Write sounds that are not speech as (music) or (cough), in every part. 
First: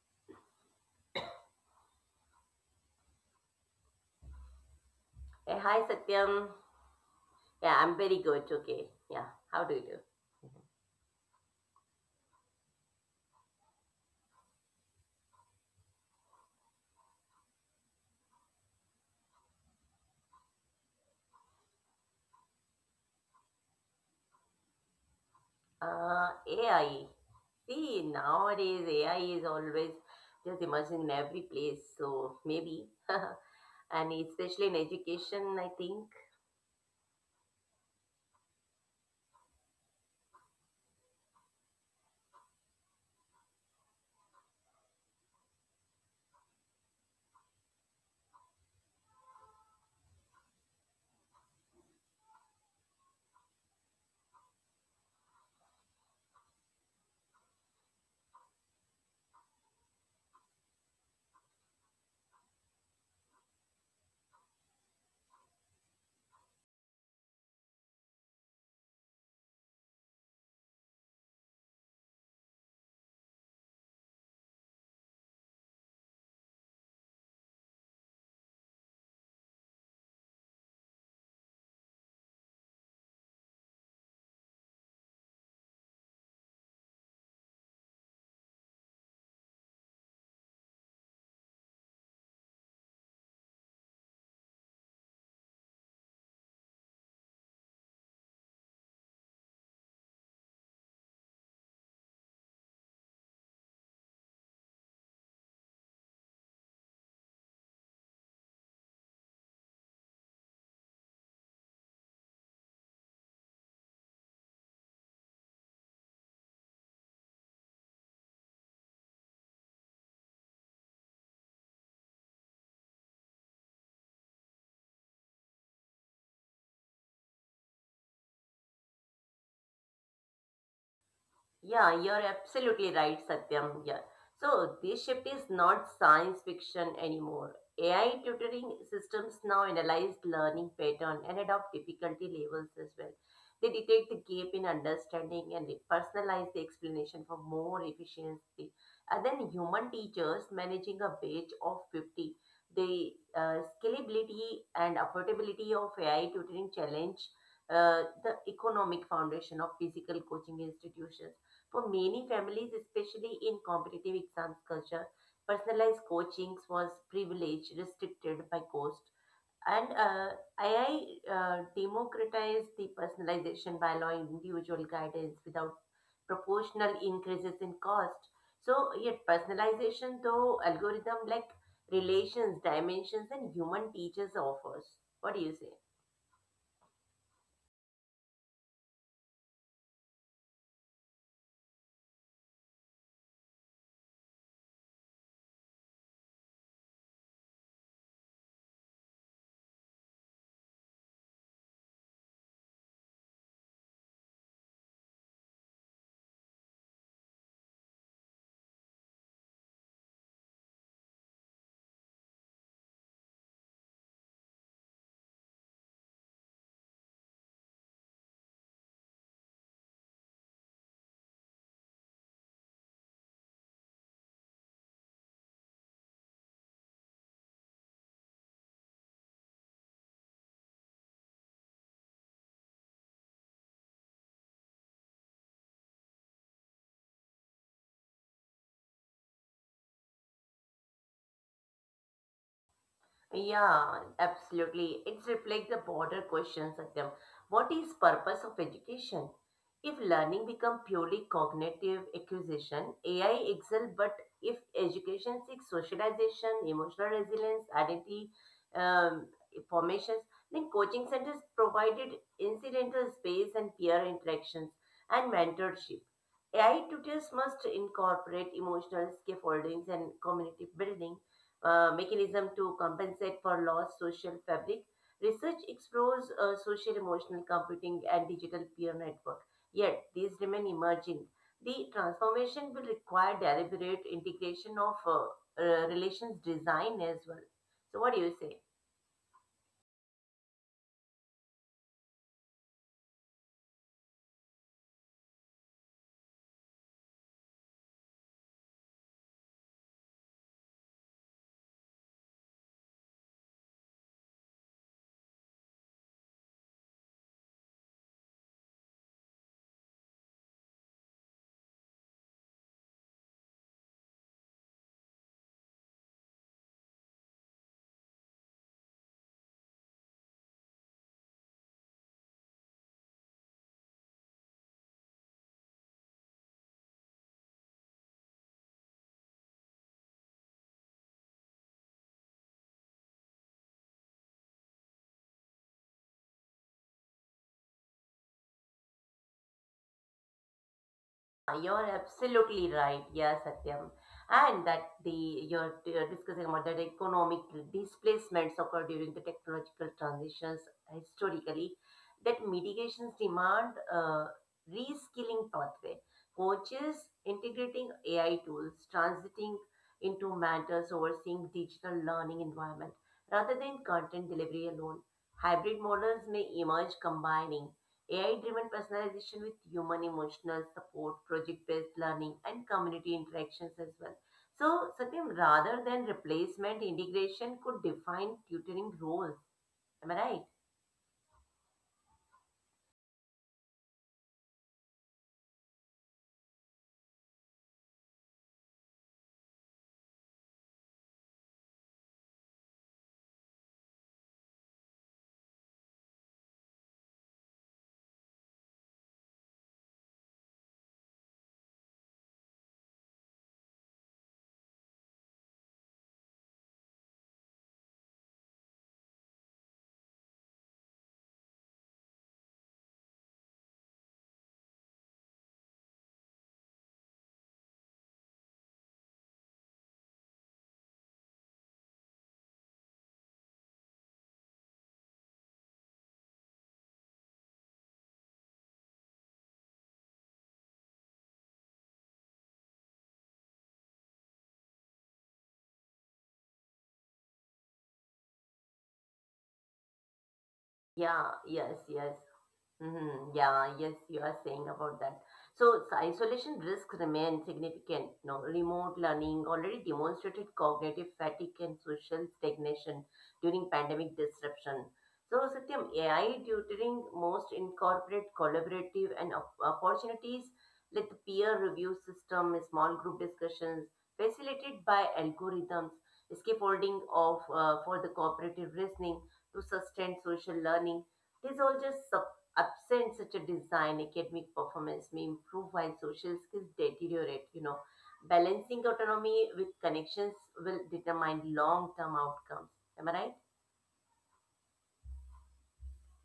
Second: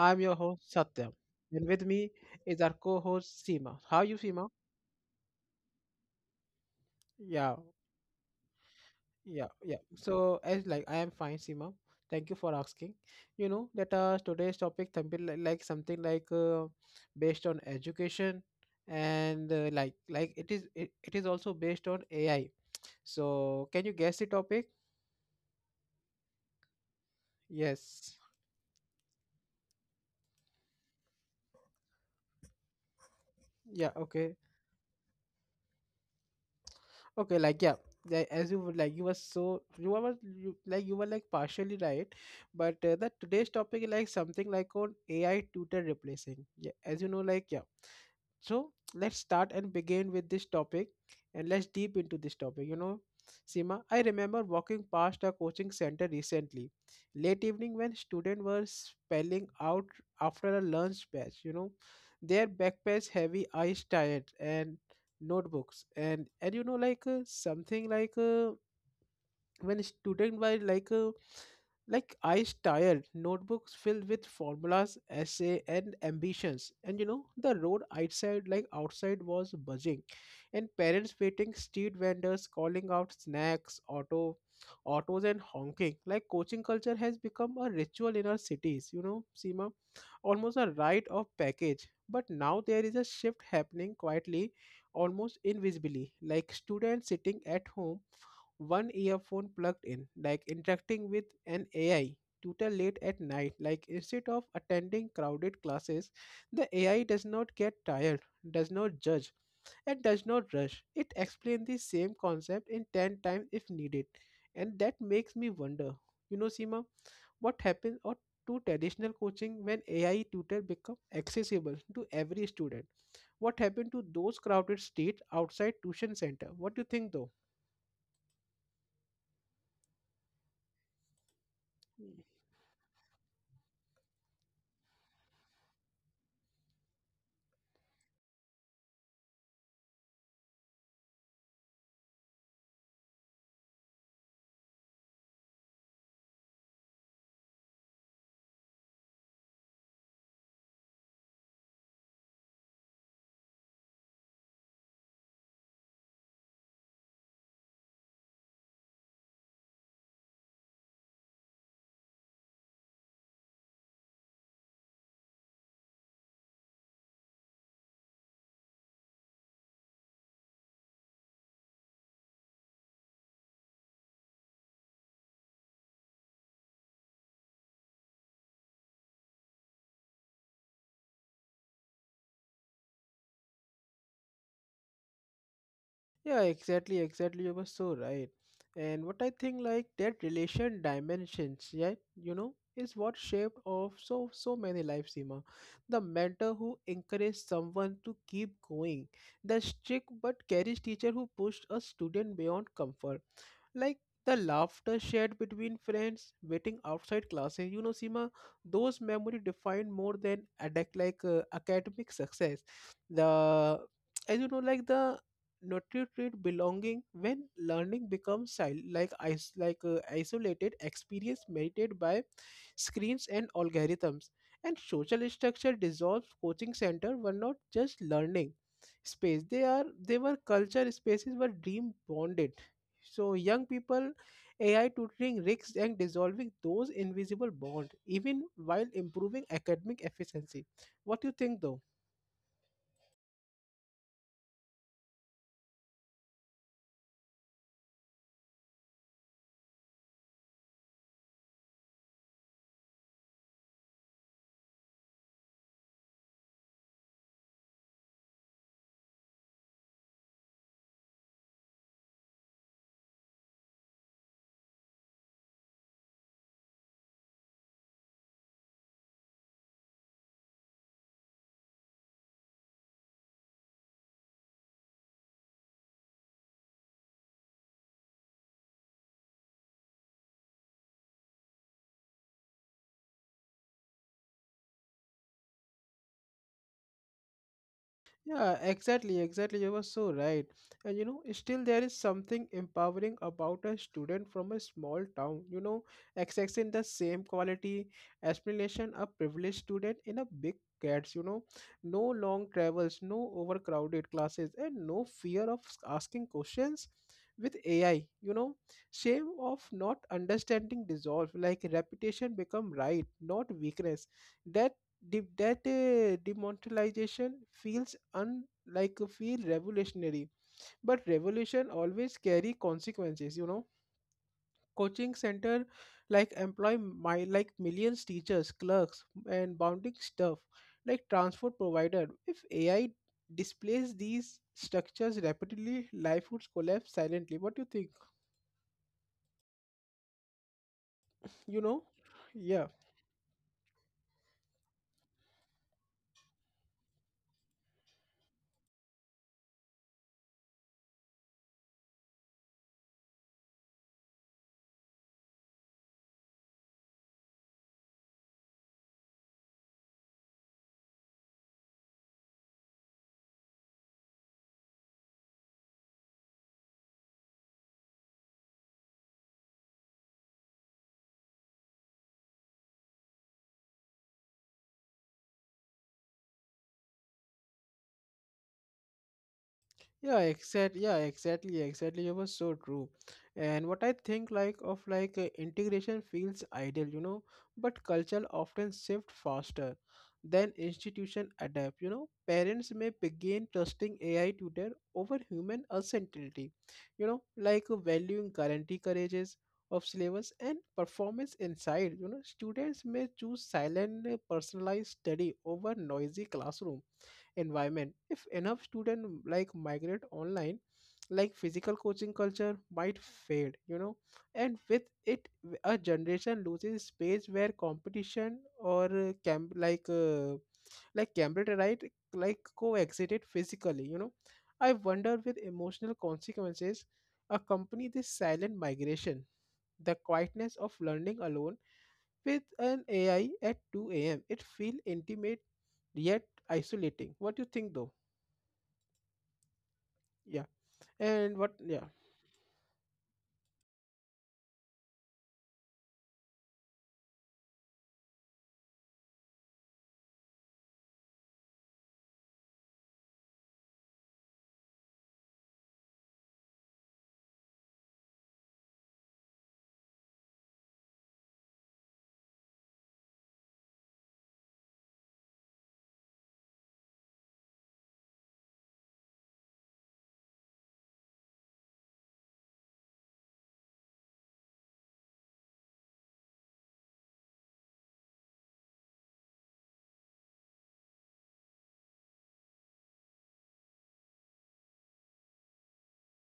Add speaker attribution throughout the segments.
Speaker 1: I'm your host Satyam, and with me is our co-host Seema. How are you, Seema?
Speaker 2: Hi Satyam.
Speaker 1: Yeah,
Speaker 2: Yeah, I'm very good. Okay. Yeah.
Speaker 1: yeah,
Speaker 2: How do you
Speaker 1: yeah.
Speaker 2: do?
Speaker 1: So as like I am fine, Seema. Thank you for asking. You know that today's topic something like something like based on education, and it is also based on AI. So can you guess the topic?
Speaker 2: AI. See,
Speaker 1: Yes.
Speaker 2: nowadays AI is always just emerging in every place. So maybe, (laughs)
Speaker 1: Yeah.
Speaker 2: and
Speaker 1: Okay.
Speaker 2: especially in education, I think.
Speaker 1: Okay, like yeah, as you would like, you were so you were you, like you were like partially right, but the today's topic is like something like on AI tutor replacing. Yeah, as you know, like yeah, So let's start and begin with this topic and let's deep into this topic. You know, Seema, I remember walking past a coaching center recently, late evening when students were spelling out after a lunch batch, you know, their backpacks heavy, eyes tired and notebooks and you know like something like when student were like eyes tired notebooks filled with formulas essay and ambitions, and you know the road outside was buzzing and parents waiting, street vendors calling out snacks, autos and honking. Like coaching culture has become a ritual in our cities, you know, Seema, almost a rite of package. But now there is a shift happening quietly, almost invisibly, like students sitting at home, one earphone plugged in, like interacting with an AI tutor late at night. Like instead of attending crowded classes, the AI does not get tired, does not judge, and does not rush. It explains the same concept in 10 times if needed. And that makes me wonder, you know, Seema, what happens or to traditional coaching when AI tutor become accessible to every student? What happened to those crowded states outside tuition center? What do you think though?
Speaker 2: Yeah, you're absolutely right, Satyam. Yeah. So this shift is not science fiction anymore. AI tutoring systems now analyze learning pattern and adopt difficulty levels as well. They detect the gap in understanding and they personalize the explanation for more efficiency. And then human teachers managing a batch of 50, the scalability and affordability of AI tutoring challenge the economic foundation of physical coaching institutions for many families, especially in competitive exams culture. Personalized coachings was privileged, restricted by cost. And AI democratized the personalization by allowing individual guidance without proportional increases in cost. So, yet personalization, though algorithm like relations, dimensions, and human teachers offers. What do you say?
Speaker 1: Yeah, exactly, exactly. You were so right. And what I think, like that relation dimensions, yeah, you know, is what shaped of so many lives, Seema. The mentor who encouraged someone to keep going, the strict but careless teacher who pushed a student beyond comfort, like the laughter shared between friends waiting outside classes, you know, sima those memory defined more than academic success, the as you know like the nutrient belonging when learning becomes isolated experience mediated by screens and algorithms, and social structure dissolves. Coaching center were not just learning space, they were culture spaces were dream bonded. So young people, AI tutoring risks and dissolving those invisible bonds, even while improving academic efficiency. What do you think, though?
Speaker 2: Yeah, absolutely. It reflects the broader question, Satyam. What is purpose of education? If learning become purely cognitive acquisition, AI excel, but if education seeks socialization, emotional resilience, identity um, formations, then coaching centers provided incidental space and peer interactions and mentorship. AI tutors must incorporate emotional scaffoldings and community building mechanism to compensate for lost social fabric. Research explores social emotional computing and digital peer network, yet these remain emerging. The transformation will require deliberate integration of relations design as well. So, what do you
Speaker 1: Yeah,
Speaker 2: say?
Speaker 1: exactly, exactly. You were so right. And you know, still there is something empowering about a student from a small town, you know, accessing the same quality explanation a privileged student in a big cats, you know, no long travels, no overcrowded classes, and no fear of asking questions with AI, you know, shame of not understanding dissolve, like reputation become right, not weakness. That demonetization feels un- like a feel revolutionary, but revolution always carry consequences, you know. Coaching center, like employ my like millions teachers, clerks and bounding stuff, like transport provider. If AI displays these structures rapidly, life would collapse silently. What do you think, you know?
Speaker 2: You're
Speaker 1: yeah
Speaker 2: absolutely right. Yes, Satyam. And that the you're discussing about that economic displacements occur during the technological transitions historically, that mitigations demand reskilling pathway. Coaches integrating AI tools, transiting into mentors overseeing digital learning environment rather than content delivery alone. Hybrid models may emerge combining AI driven personalization with human emotional support, project based learning, and community interactions as well. So, Satyam, rather than replacement, integration could define tutoring roles. Am I
Speaker 1: yeah
Speaker 2: right?
Speaker 1: exactly yeah exactly exactly It was so true, and what I think, like integration feels ideal, you know, but culture often shift faster than institution adapt, you know. Parents may begin trusting AI tutor over human uncertainty, you know, valuing guarantee courages of syllabus and performance inside, you know. Students may choose silent personalized study over noisy classroom environment. If enough student like migrate online, like physical coaching culture might fade, you know, and with it a generation loses space where competition or camp like cambridge right like coexisted physically, you know. I wonder with emotional consequences accompany this silent migration, the quietness of learning alone with an ai at 2 a.m. it feel intimate yet isolating. What do you think, though? Yeah.
Speaker 2: Yeah,
Speaker 1: And what
Speaker 2: yes,
Speaker 1: yeah.
Speaker 2: yes. Mm-hmm. Yeah, yes, you are saying about that. So, isolation risks remain significant. No, remote learning already demonstrated cognitive fatigue and social stagnation during pandemic disruption. So, Satyam, AI tutoring most incorporate collaborative and opportunities like the peer review system, small group discussions facilitated by algorithms, scaffolding of for the cooperative reasoning to sustain social learning. These all just absent such a design, academic performance may improve while social skills deteriorate. You know, balancing autonomy with connections will determine long term outcomes. Am I right?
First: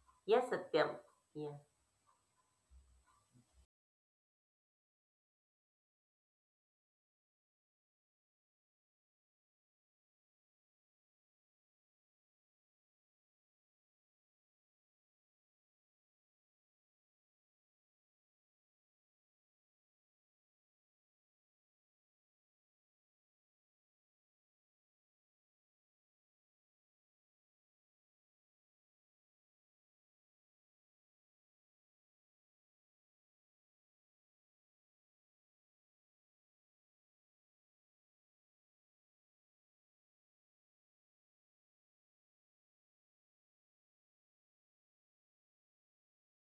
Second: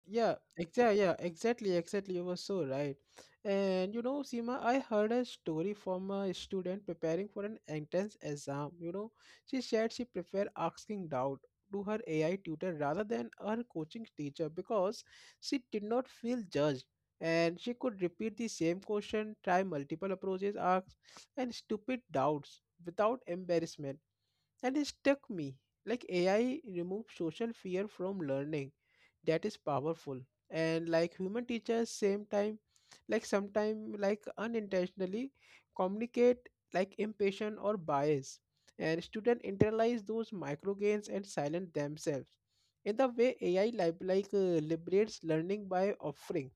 Speaker 1: Yeah,
Speaker 2: Yes, Satyam.
Speaker 1: exactly. Yeah,
Speaker 2: Yeah.
Speaker 1: exactly, exactly. You were so right. And you know, Seema, I heard a story from a student preparing for an entrance exam. You know, she said she preferred asking doubt to her AI tutor rather than her coaching teacher because she did not feel judged. And she could repeat the same question, try multiple approaches, ask, and stupid doubts without embarrassment. And it stuck me. Like AI removes social fear from learning. That is powerful. And like human teachers, same time, like sometime like unintentionally communicate like impatient or bias. And student internalize those micro gains and silence themselves. In the way AI liberates learning by offering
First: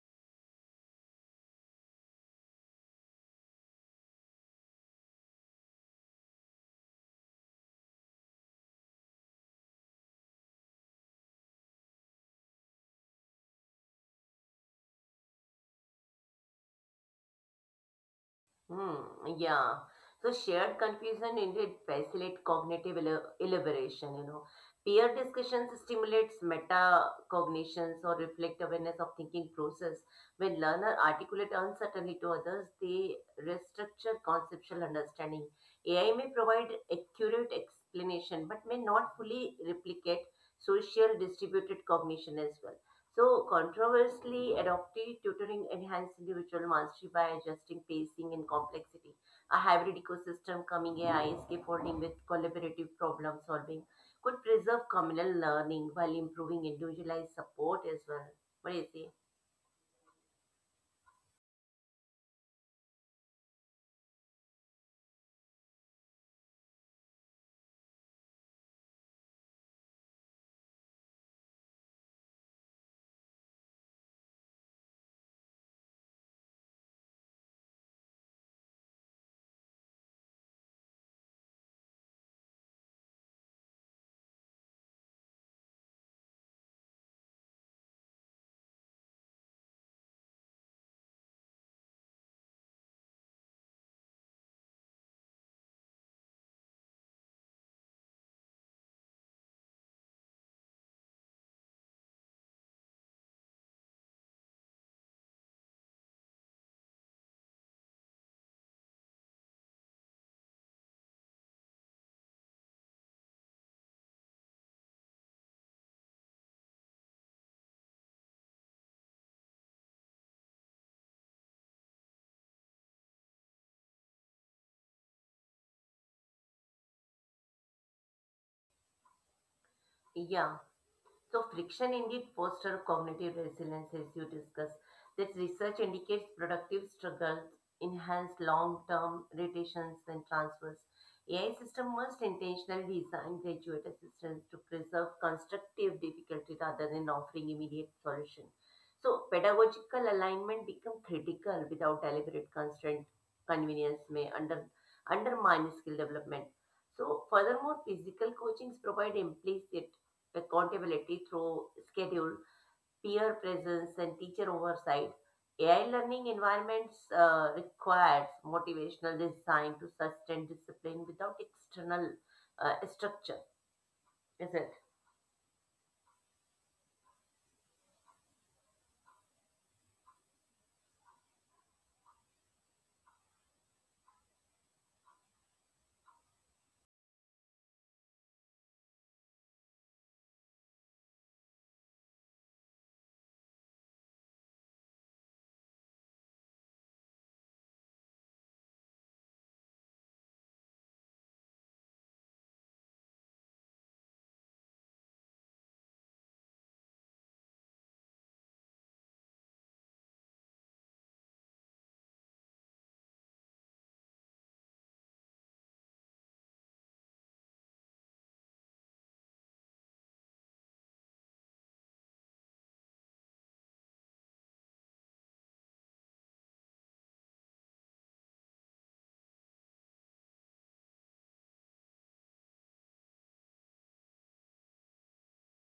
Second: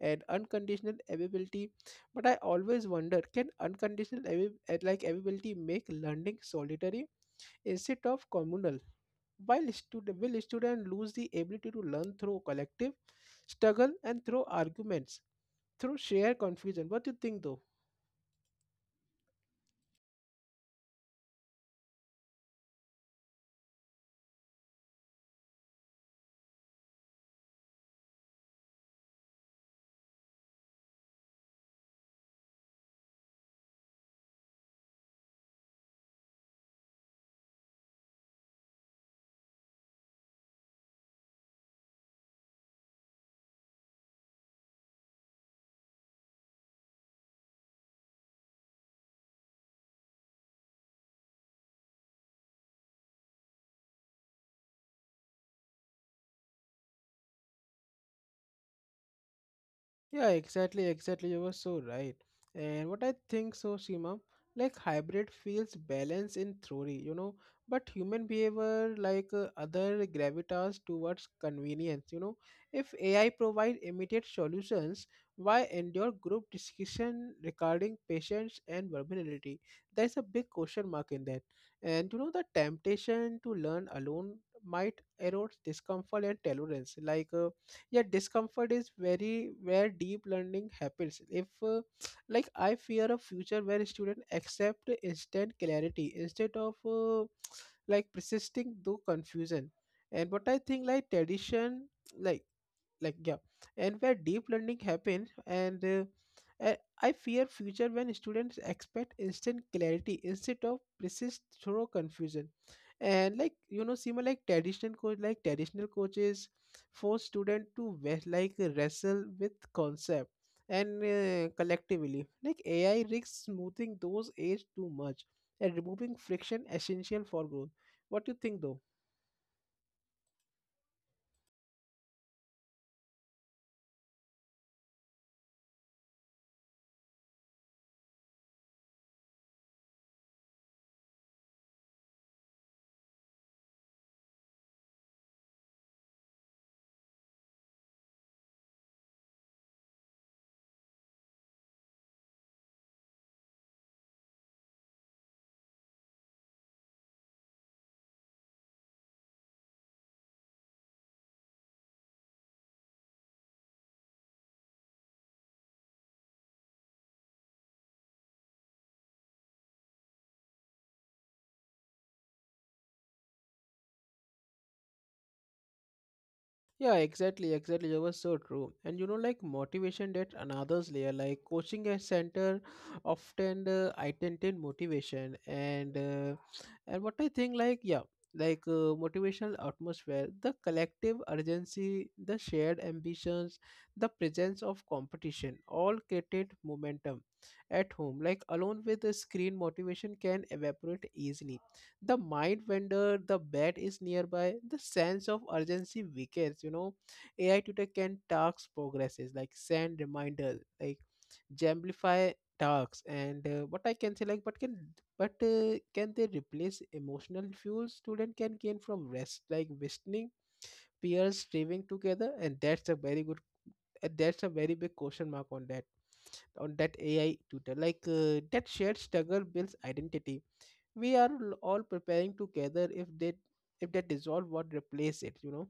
Speaker 1: and unconditional availability. But I always wonder, can unconditional availability make learning solitary instead of communal? Will students lose the ability to learn through collective struggle and through arguments, through shared confusion? What do you think, though?
Speaker 2: Hmm, yeah. So shared confusion indeed facilitate cognitive elaboration, you know. Peer discussions stimulates metacognitions or reflect awareness of thinking process. When learner articulate uncertainty to others, they restructure conceptual understanding. AI may provide accurate explanation but may not fully replicate social distributed cognition as well. So, controversially, adaptive tutoring enhanced individual mastery by adjusting pacing and complexity. A hybrid ecosystem coming AI is scaffolding with collaborative problem solving could preserve communal learning while improving individualized support as well. What do you say?
Speaker 1: Yeah, exactly, exactly. You were so right. And what I think so, Seema, like hybrid feels balance in theory, you know, but human behavior other gravitas towards convenience, you know. If AI provide immediate solutions, why endure group discussion regarding patience and versatility? There's a big question mark in that. And you know, the temptation to learn alone might erode discomfort and tolerance. Yeah, discomfort is very where deep learning happens. If like I fear a future where students accept instant clarity instead of persisting through confusion. And what I think like tradition like like yeah and where deep learning happens, and uh, I fear future when students expect instant clarity instead of persist thorough confusion. And like you know, similar like traditional coaches force student to wrestle with concept and collectively. Like AI risks smoothing those aids too much and removing friction essential for growth. What do you think, though?
Speaker 2: Yeah. So friction indeed fosters cognitive resilience as you discussed. That research indicates productive struggles enhance long-term rotations and transfers. AI system must intentionally design graduate assistance to preserve constructive difficulty rather than offering immediate solution. So pedagogical alignment become critical without deliberate constraint. Convenience may under, undermine skill development. So, furthermore, physical coachings provide implicit accountability through schedule, peer presence, and teacher oversight. AI learning environments requires motivational design to sustain discipline without external structure, is it?
Speaker 1: Yeah, exactly, exactly. That was so true. And you know, like motivation, that another's layer. Like coaching a center often identity motivation and what I think, like motivational atmosphere, the collective urgency, the shared ambitions, the presence of competition, all created momentum at home. Like alone with the screen, motivation can evaporate easily, the mind wonder, the bat is nearby, the sense of urgency weakens, you know. AI tutor can task progresses, like send reminders, like jamplify tasks, and what I can say like but can they replace emotional fuel student can gain from rest, like listening peers streaming together? And that's a very good, that's a very big question mark on that, on that AI tutor, like that shared struggle builds identity. We are all preparing together. If they, if they dissolve, what replace it, you know?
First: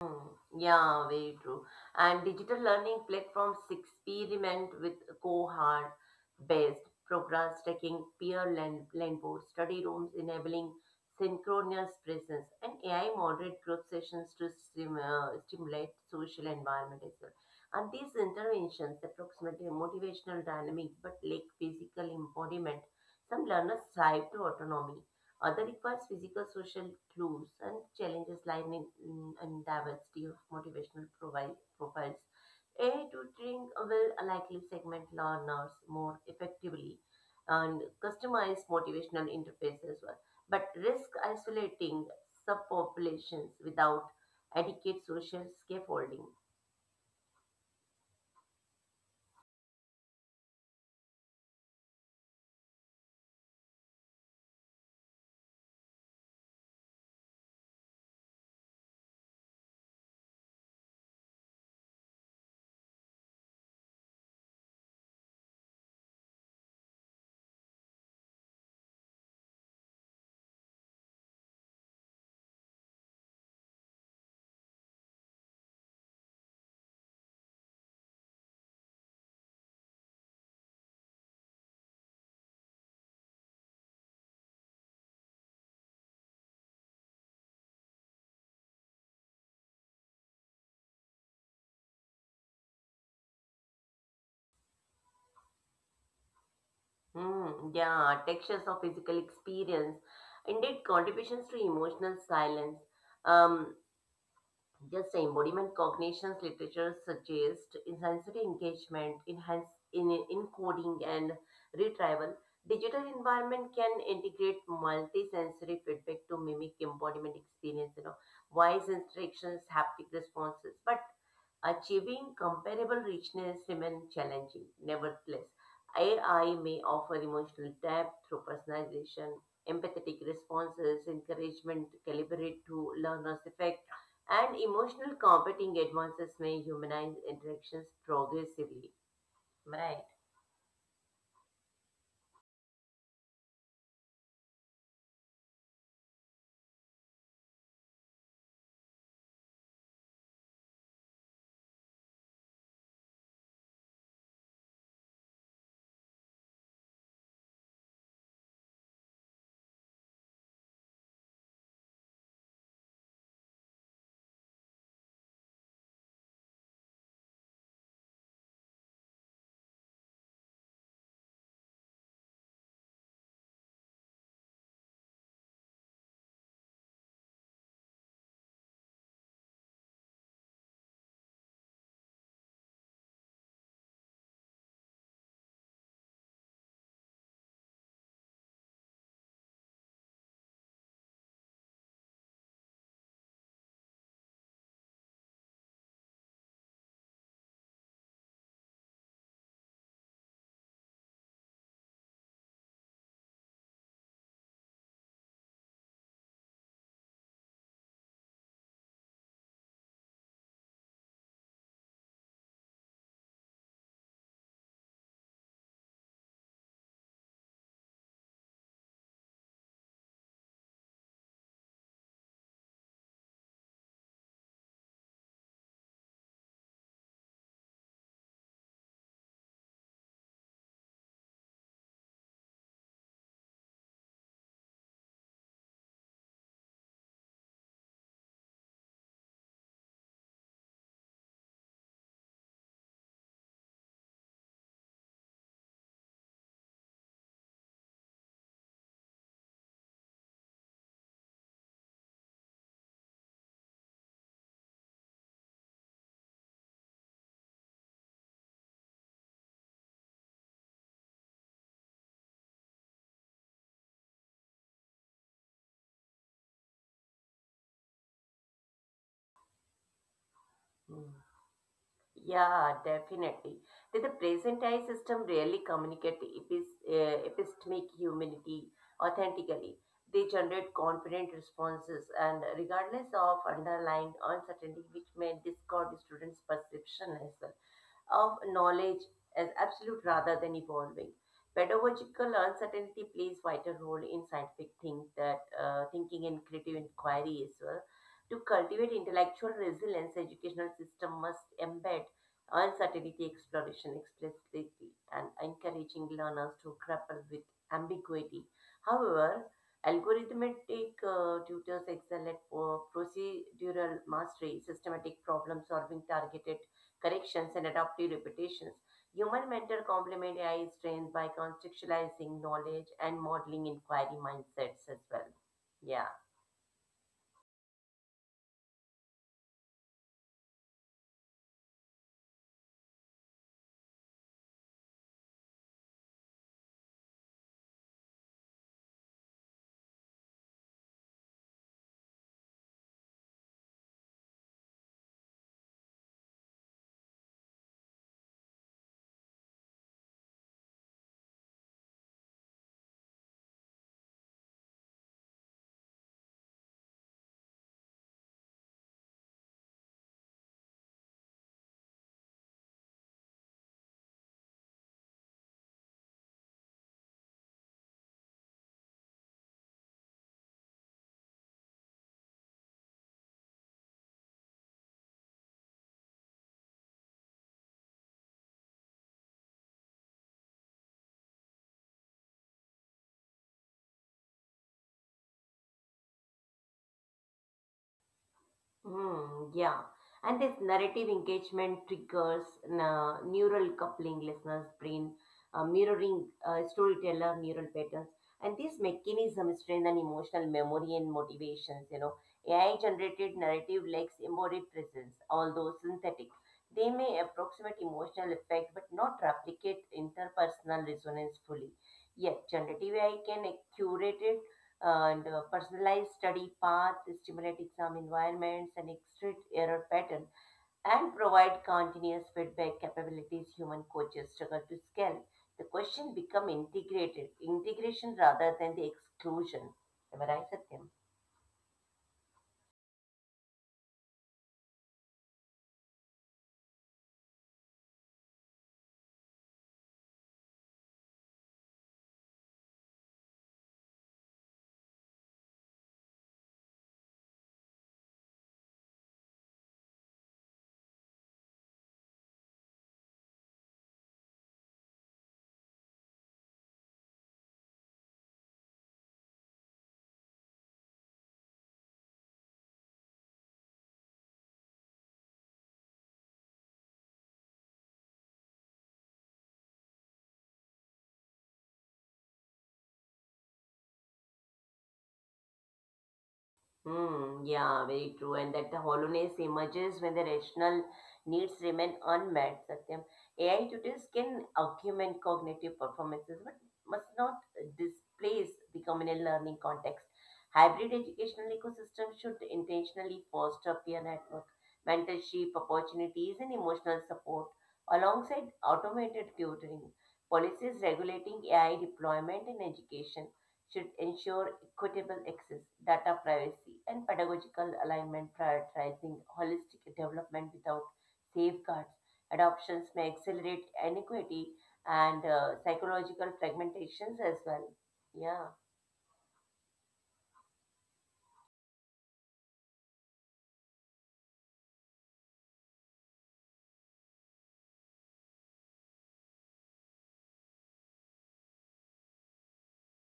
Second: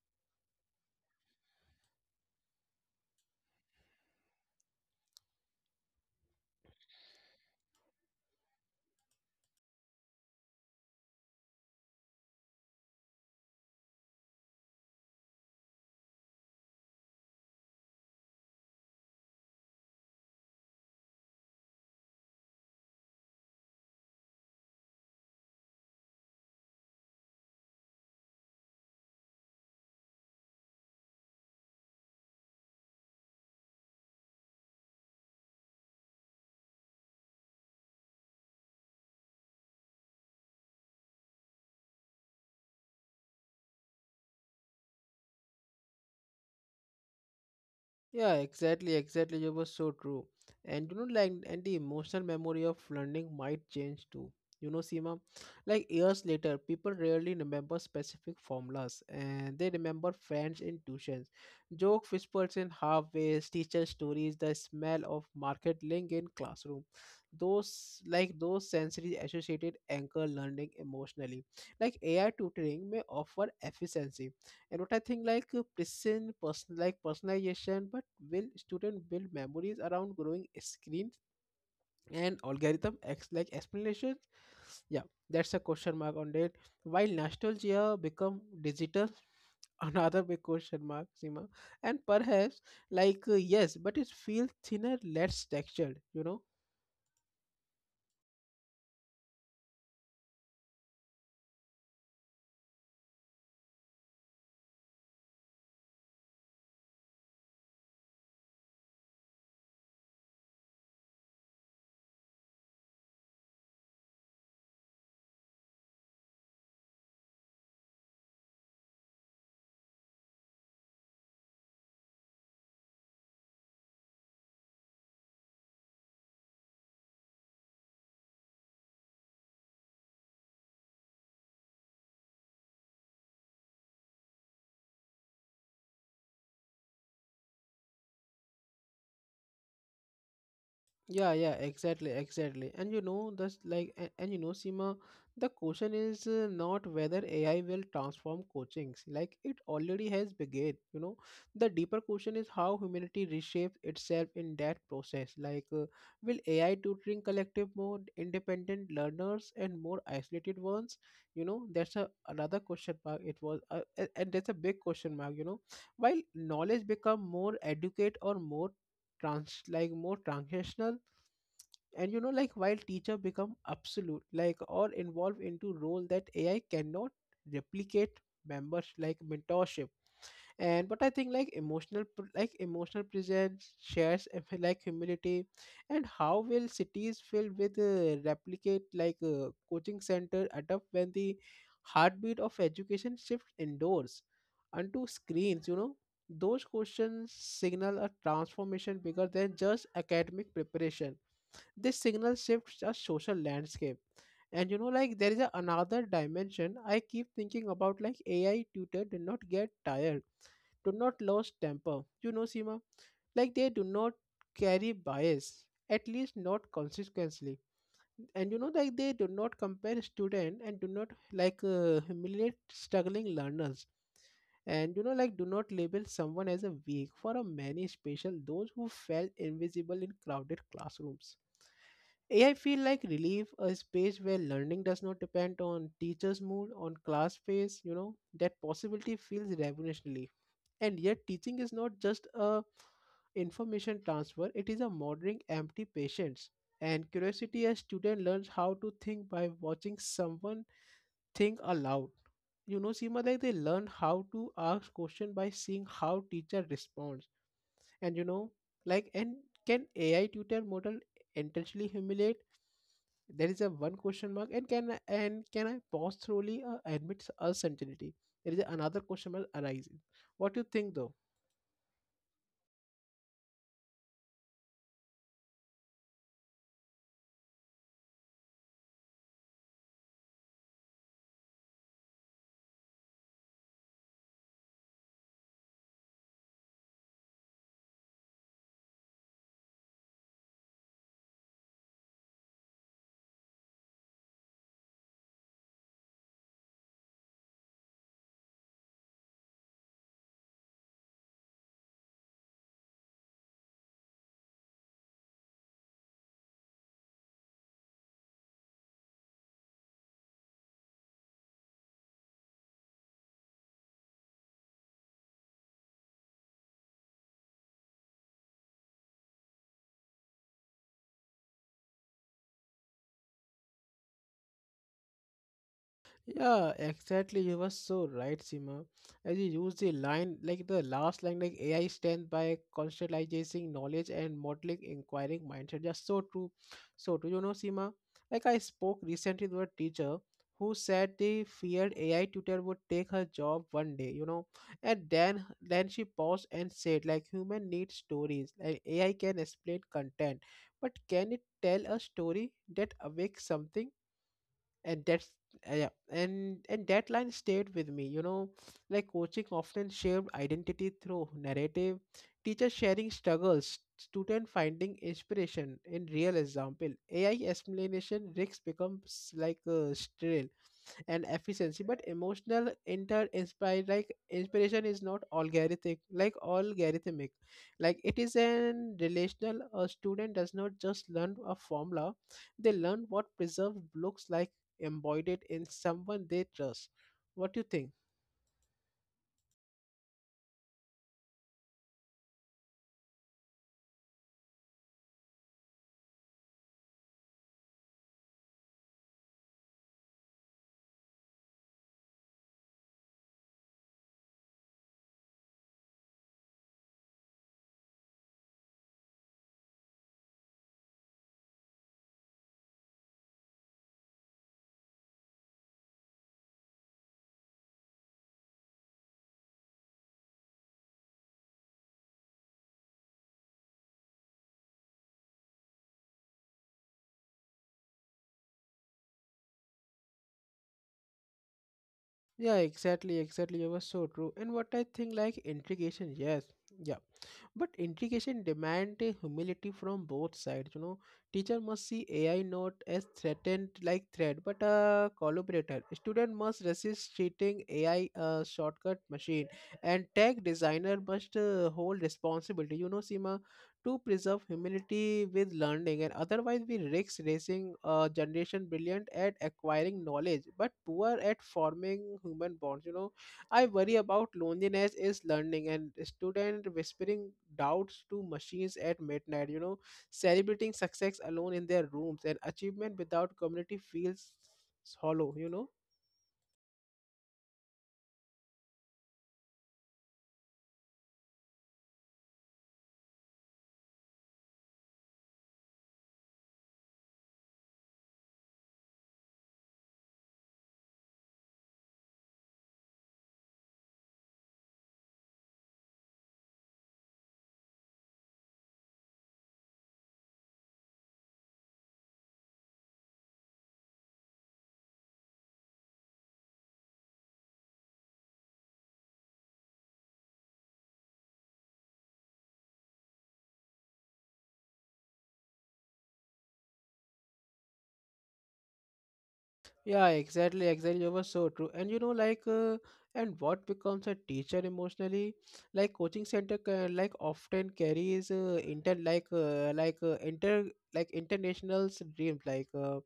Speaker 2: Hmm, yeah, very true. And digital learning platforms experiment with cohort-based programs, taking peer land, land board study rooms, enabling synchronous presence, and AI moderate group sessions to stimulate social environment as well. And these interventions approximate a motivational dynamic but lack physical embodiment. Some learners strive to autonomy, other requires physical, social clues and challenges lying in, in diversity of motivational profiles. A tutoring will likely segment learners more effectively and customize motivational interface as well, but risk isolating subpopulations without adequate social scaffolding.
Speaker 1: Yeah, exactly, exactly. You was so true. And you know, like, and the emotional memory of learning might change too. You know, Seema, like years later, people rarely remember specific formulas and they remember friends in tuitions, joke whispers in halfways, teacher stories, the smell of market link in classroom. Those, like, those sensory associated anchor learning emotionally. Like, AI tutoring may offer efficiency and what I think like personalization. But will student build memories around growing screens and algorithm acts like explanations? Yeah, that's a question mark on that while nostalgia become digital. (laughs) Another big question mark, Seema. And perhaps yes, but it feels thinner, less textured, you know.
Speaker 2: Hmm, yeah, textures of physical experience, indeed, contributions to emotional silence. um, Yes, embodiment cognitions literature suggests sensory engagement, enhance in encoding and retrieval. Digital environment can integrate multisensory feedback to mimic embodiment experience, you know, voice instructions, haptic responses. But achieving comparable richness remains challenging. Nevertheless, AI may offer emotional depth through personalization, empathetic responses, encouragement calibrated to learner's effect, and emotional competing advances may humanize interactions progressively. Right.
Speaker 1: Yeah, yeah, exactly, exactly. And you know, that's like, and you know, Seema, the question is not whether AI will transform coachings, like it already has begun. You know, the deeper question is how humanity reshapes itself in that process. Like, will AI tutoring collective more independent learners and more isolated ones? You know, that's a another question mark. It was, and that's a big question mark. You know, while knowledge become more educate or more trans like more transactional. And you know, like while teacher become absolute, like or involved into role that AI cannot replicate, members like mentorship. And but I think like emotional presence shares and feel (laughs) like humility. And how will cities filled with replicate like coaching center adapt when the heartbeat of education shifts indoors onto screens, you know? Those questions signal a transformation bigger than just academic preparation. This signal shifts a social landscape. And you know, like there is a, another dimension I keep thinking about, like AI tutor do not get tired, do not lose temper. You know, Seema, like they do not carry bias, at least not consistently. And you know, like they do not compare student and do not humiliate struggling learners. And you know, like do not label someone as a weak for a many special those who felt invisible in crowded classrooms. AI feel like relief, a space where learning does not depend on teacher's mood, on class pace, you know. That possibility feels revolutionary. And yet, teaching is not just a information transfer, it is a modeling empty patience and curiosity as student learns how to think by watching someone think aloud. You know, Seema, like they learn how to ask question by seeing how teacher responds. And you know, like and can AI tutor model intentionally humiliate? There is a one question mark. And can I pause thoroughly admit a certainty? There is another question mark arises. What do you think though?
Speaker 2: Mm. Yeah, definitely. That the present-day system rarely communicate epistemic humanity authentically. They generate confident responses and regardless of underlying uncertainty, which may distort the students' perception as well of knowledge as absolute rather than evolving. Pedagogical uncertainty plays vital role in scientific thinking and creative inquiry as well. To cultivate intellectual resilience, educational system must embed uncertainty exploration explicitly and encouraging learners to grapple with ambiguity. However, algorithmic tutors excel at procedural mastery, systematic problem solving, targeted corrections, and adaptive repetitions. Human mentor complement AI strength by contextualizing knowledge and modeling inquiry mindsets as well. Yeah.
Speaker 1: Yeah, exactly. You were so right, Sima. As you use the line, like the last line, like AI stands by conceptualizing knowledge and modeling inquiring mindset. Just so true. So, do you know, Sima? Like I spoke recently to a teacher who said the feared AI tutor would take her job one day, you know. And then she paused and said, like human need stories. Like AI can explain content, but can it tell a story that awakes something? And that's yeah, and that line stayed with me, you know. Like coaching often shaped identity through narrative, teachers sharing struggles, student finding inspiration in real example. AI explanation risks becomes like a sterile and efficiency, but emotional inter inspire like inspiration is not algorithmic, it is an relational. A student does not just learn a formula, they learn what preserved looks like, embodied in someone they trust. What do you think?
Speaker 2: Hmm, yeah. And this narrative engagement triggers na neural coupling listeners' brain, mirroring storyteller neural patterns. And these mechanisms strengthen emotional memory and motivations. You know, AI-generated narrative lacks embodied presence, although synthetic. They may approximate emotional effect, but not replicate interpersonal resonance fully. Yet, generative AI can curate and personalized study paths, stimulate exam environments, and exit error pattern, and provide continuous feedback capabilities human coaches struggle to scale. The question become integrated, integration rather than the exclusion. Am I right, Satyam?
Speaker 1: Yeah, exactly, you were so true. And what I think, like integration, yes, yeah. But integration demand a humility from both sides. You know, teacher must see AI not as threat, but a collaborator. Student must resist treating AI a shortcut machine, and tech designer must hold responsibility. You know, Sima, to preserve humility with learning, and otherwise we risk raising a generation brilliant at acquiring knowledge, but poor at forming human bonds. You know, I worry about loneliness is learning and student whispering doubts to machines at midnight, you know, celebrating success alone in their rooms, and achievement without community feels hollow, you know.
Speaker 2: Hmm, yeah, very true. And that the hollowness emerges when the rational needs remain unmet, Satyam. AI tutors can augment cognitive performances but must not displace the communal learning context. Hybrid educational ecosystem should intentionally foster peer network, mentorship opportunities, and emotional support alongside automated tutoring. Policies regulating AI deployment in education should ensure equitable access, data privacy, and pedagogical alignment, prioritizing holistic development without safeguards. Adoptions may accelerate inequity and psychological fragmentations as well. Yeah.
Speaker 1: Yeah, exactly. You were so true. And you know, and what becomes a teacher emotionally, like coaching center, often carries inter, like inter, like international's dreams, like, uh,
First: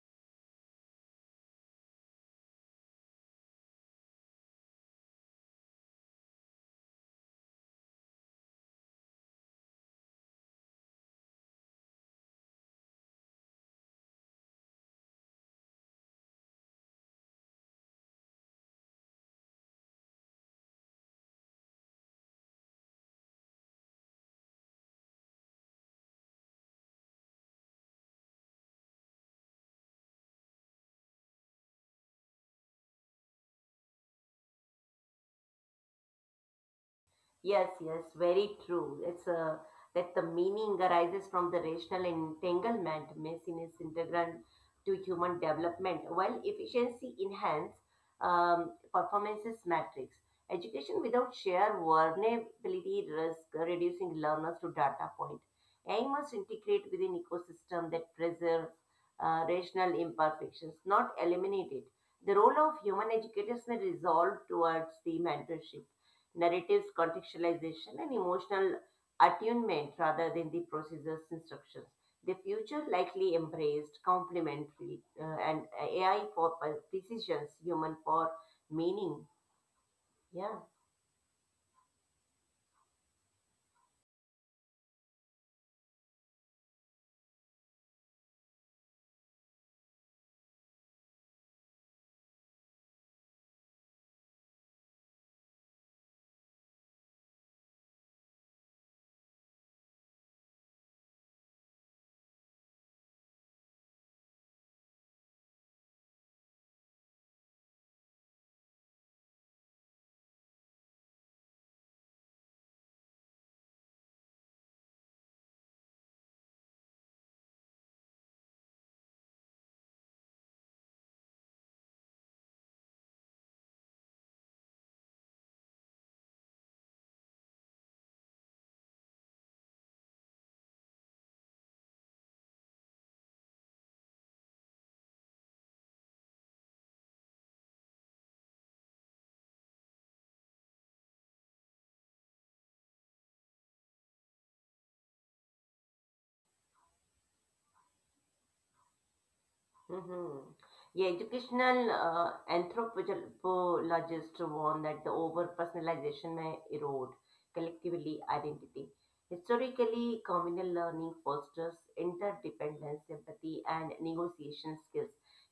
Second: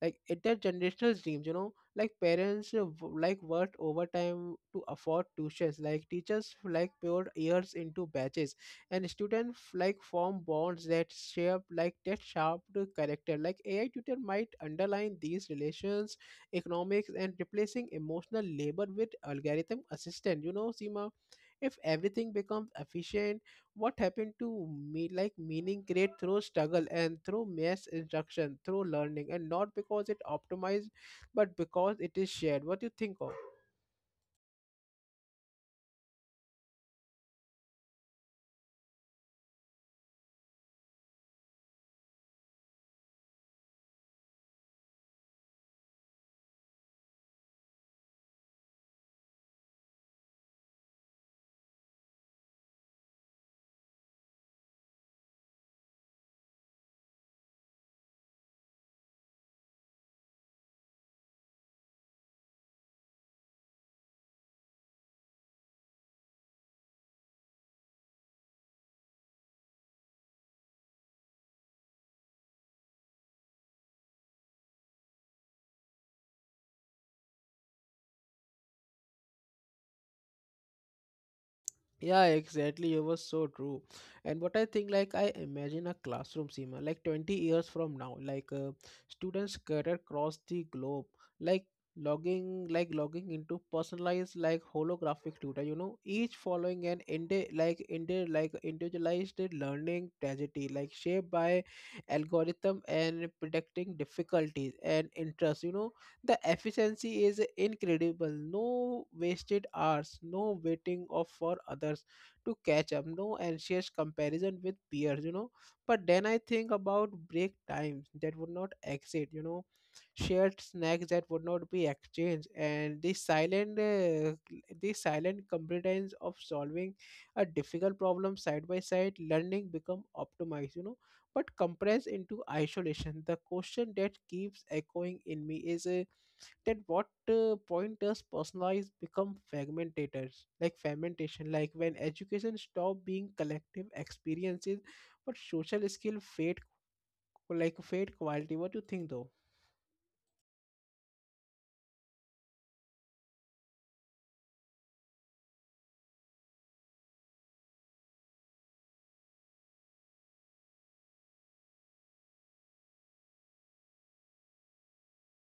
Speaker 1: like intergenerational dreams. You know, like parents worked overtime to afford tuitions, like teachers like poured years into batches, and students like form bonds that shape like that sharp character. Like AI tutor might underline these relations economics and replacing emotional labor with algorithm assistant, you know, Seema. If everything becomes efficient, what happened to me like meaning create through struggle and through mass instruction through learning, and not because it optimized, but because it is shared. What do you think of?
Speaker 2: Yes, yes, very true. That the meaning arises from the rational entanglement. Medicine is integral to human development, while efficiency enhance performances metrics. Education without shared vulnerability risk reducing learners to data point. AI must integrate within ecosystem that preserve rational imperfections, not eliminate it. The role of human educators may resolve towards the mentorship narratives, contextualization, and emotional attunement rather than the processor's instructions. The future likely embraced complementary and AI for precision, human for meaning. Yeah.
Speaker 1: Yeah, exactly. It was so true. And what I think, like, I imagine a classroom, Seema, like 20 years from now, students scattered across the globe, like, logging into personalized, like, holographic tutor, you know, each following an, individualized learning tragedy, like, shaped by algorithm and predicting difficulties and interests, you know. The efficiency is incredible. No wasted hours, no waiting of for others to catch up, no anxious comparison with peers, you know. But then I think about break times that would not exit, you know, shared snacks that would not be exchanged, and the silent competence of solving a difficult problem side by side. Learning become optimized, you know, but compressed into isolation. The question that keeps echoing in me is at what point does personalized become fragmentators like fragmentation, like when education stop being collective experiences, but social skill fade quality. What do you think though?
Speaker 2: Mhm. Yeah, educational anthropologists warn that the over personalization may erode collectively identity. Historically, communal learning fosters interdependence, empathy, and negotiation skills,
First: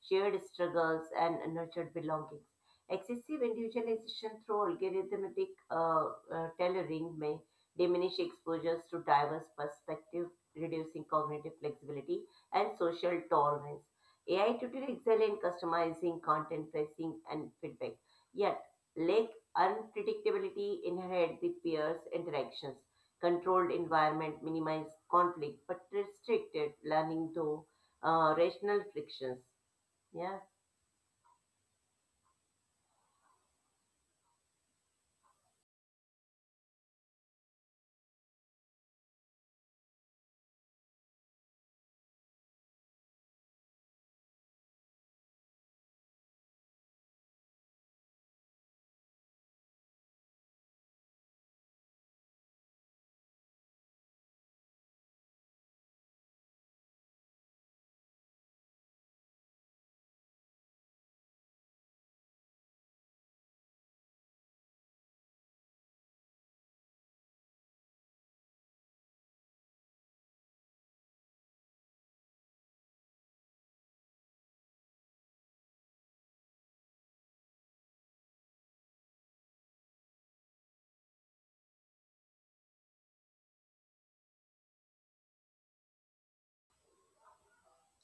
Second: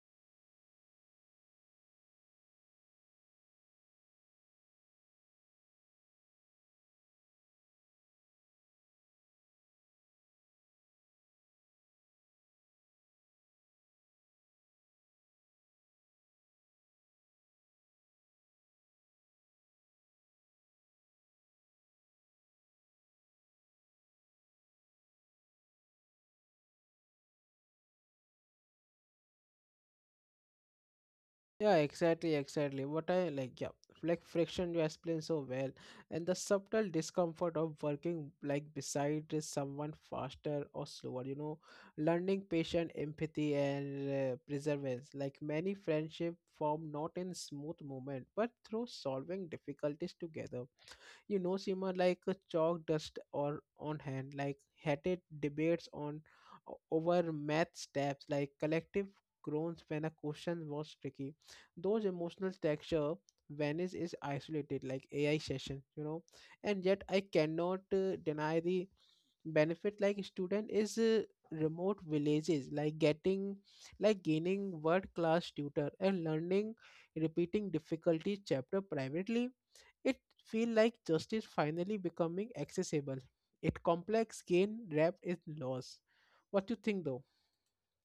Speaker 2: shared struggles, and nurtured belongings. Excessive individualization through algorithmic tailoring may diminish exposures to diverse perspectives, reducing cognitive flexibility and social tolerance. AI tutor excel in customizing content, pricing, and feedback, yet lack unpredictability inherent the peers' interactions. Controlled environment minimize conflict, but restricted learning through rational frictions. Yeah.
Speaker 1: Yeah, exactly. What I like, yeah, like Friction you explain so well, and the subtle discomfort of working like beside is someone faster or slower. You know, learning patient empathy and perseverance. Like many friendship form not in smooth movement, but through solving difficulties together, you know, Seema. Like a chalk dust or on hand, like heated debates on over math steps, like collective groans when a question was tricky. Those emotional texture venice is isolated, like AI session, you know. And yet I cannot deny the benefit. Like student is remote villages, like getting like gaining world class tutor and learning repeating difficulty chapter privately, it feel like justice finally becoming accessible. It complex gain wrapped in loss. What do you think though?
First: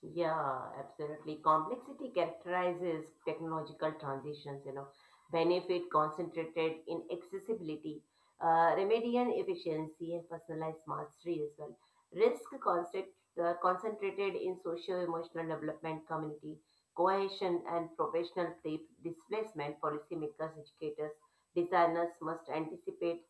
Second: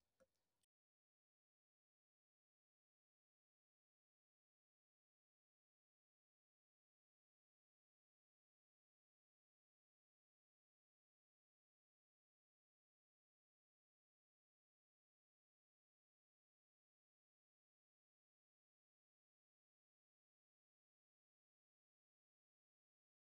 Speaker 2: Yeah, absolutely. Complexity characterizes technological transitions, you know, benefit concentrated in accessibility, remedial efficiency, and personalized mastery as well. Risk concentrated in socio emotional development, community cohesion, and professional displacement. Policymakers, educators, designers must anticipate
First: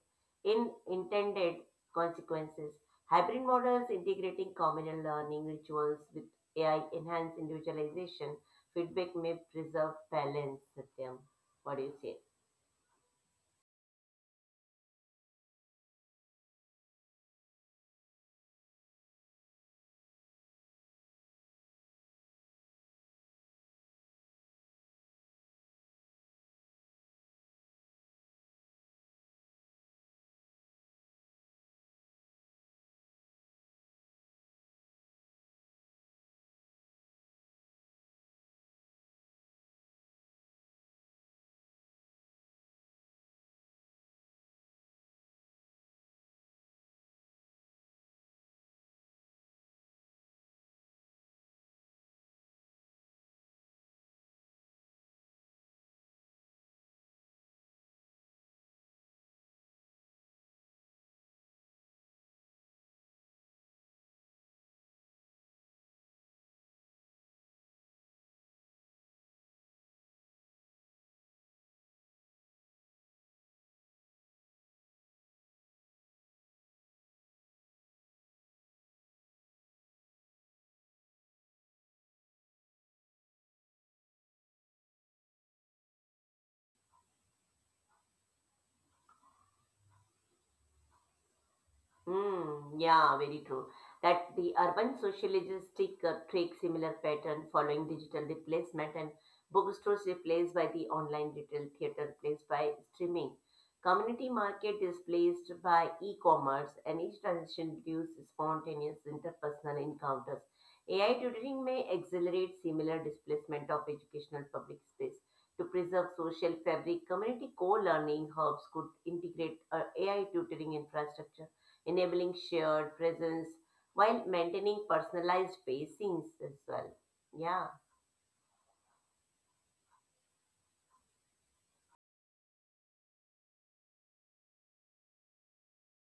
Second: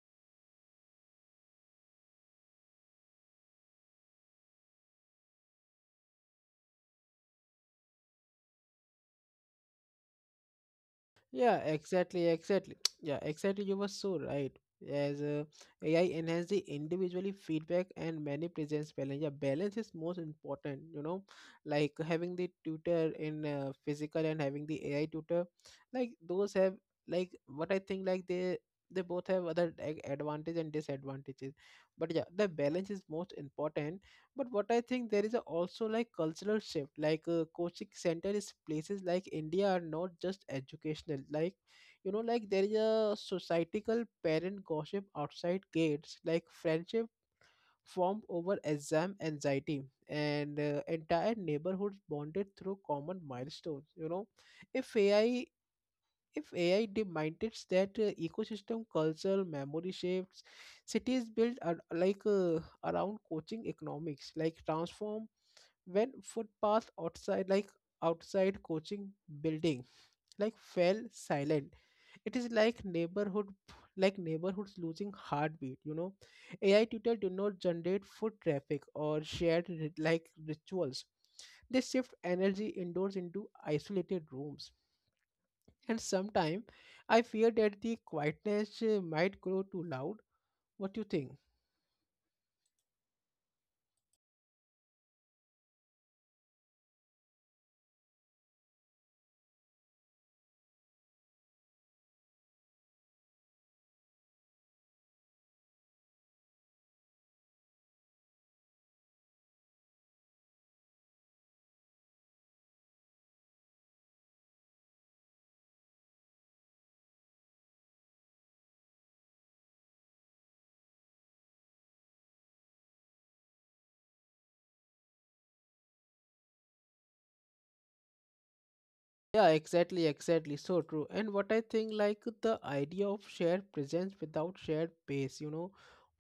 Speaker 2: in intended consequences. Hybrid models integrating communal learning rituals with AI enhance individualization, feedback may preserve balance, Satyam.
Speaker 1: Yeah,
Speaker 2: What do you say?
Speaker 1: exactly. (tsk) Yeah, exactly. You were so right. As AI enhance the individually feedback and many presence balance. Yeah, balance is most important. You know, like having the tutor in physical and having the AI tutor, like those have like what I think, like they both have other like advantage and disadvantages. But yeah, the balance is most important. But what I think, there is a also like cultural shift, like coaching center is places like India are not just educational, like, you know, like there is a societal parent gossip outside gates, like friendship formed over exam anxiety, and entire neighborhoods bonded through common milestones, you know. If ai if AI demands that ecosystem cultural memory shapes cities built around coaching economics like transform. When footpath outside coaching building like fell silent, it is like neighborhoods losing heartbeat, you know. AI tutor do not generate foot traffic or shared rituals. They shift energy indoors into isolated rooms. And sometimes I fear that the quietness might grow too loud. What do you think?
Speaker 2: Hmm, yeah, very true. That the urban sociologistic take similar pattern following digital replacement, and bookstores replaced by the online retail, theater replaced by streaming, community market displaced by e-commerce, and each transition produces spontaneous interpersonal encounters. AI tutoring may accelerate similar displacement of educational public space. To preserve social fabric, community co-learning hubs could integrate AI tutoring infrastructure enabling shared presence while maintaining personalized pacings as well. Yeah.
Speaker 1: Yeah, exactly. So true. And what I think, like the idea of shared presence without shared pace, you know,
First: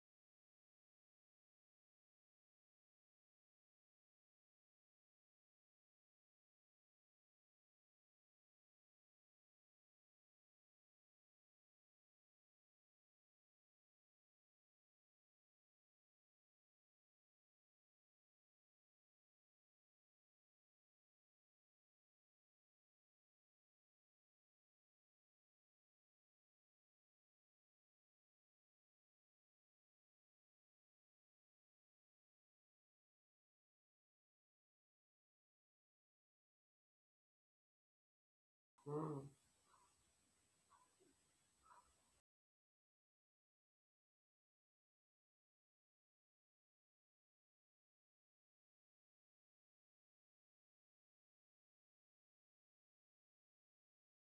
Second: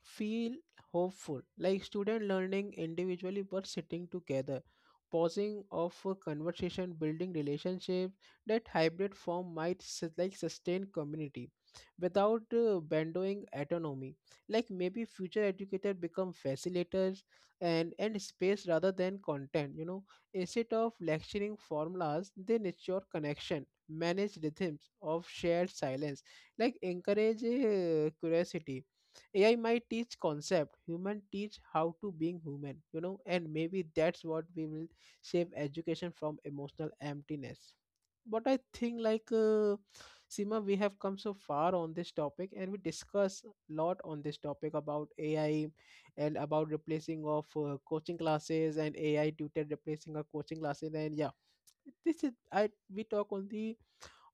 Speaker 1: feel hopeful. Like student learning individually but sitting together, pausing of a conversation, building relationship. That hybrid form might sustain community without bandowing autonomy. Like maybe future educators become facilitators and space rather than content. You know, instead of lecturing formulas, they nurture connection, manage rhythms of shared silence, like encourage curiosity. AI might teach concept, human teach how to being human, you know, and maybe that's what we will save education from emotional emptiness. But I think like
Speaker 2: Hmm.
Speaker 1: sima we have come so far on this topic and we discuss a lot on this topic about AI, and about replacing of coaching classes and AI tutor replacing our coaching classes. And yeah, this is I we talk on the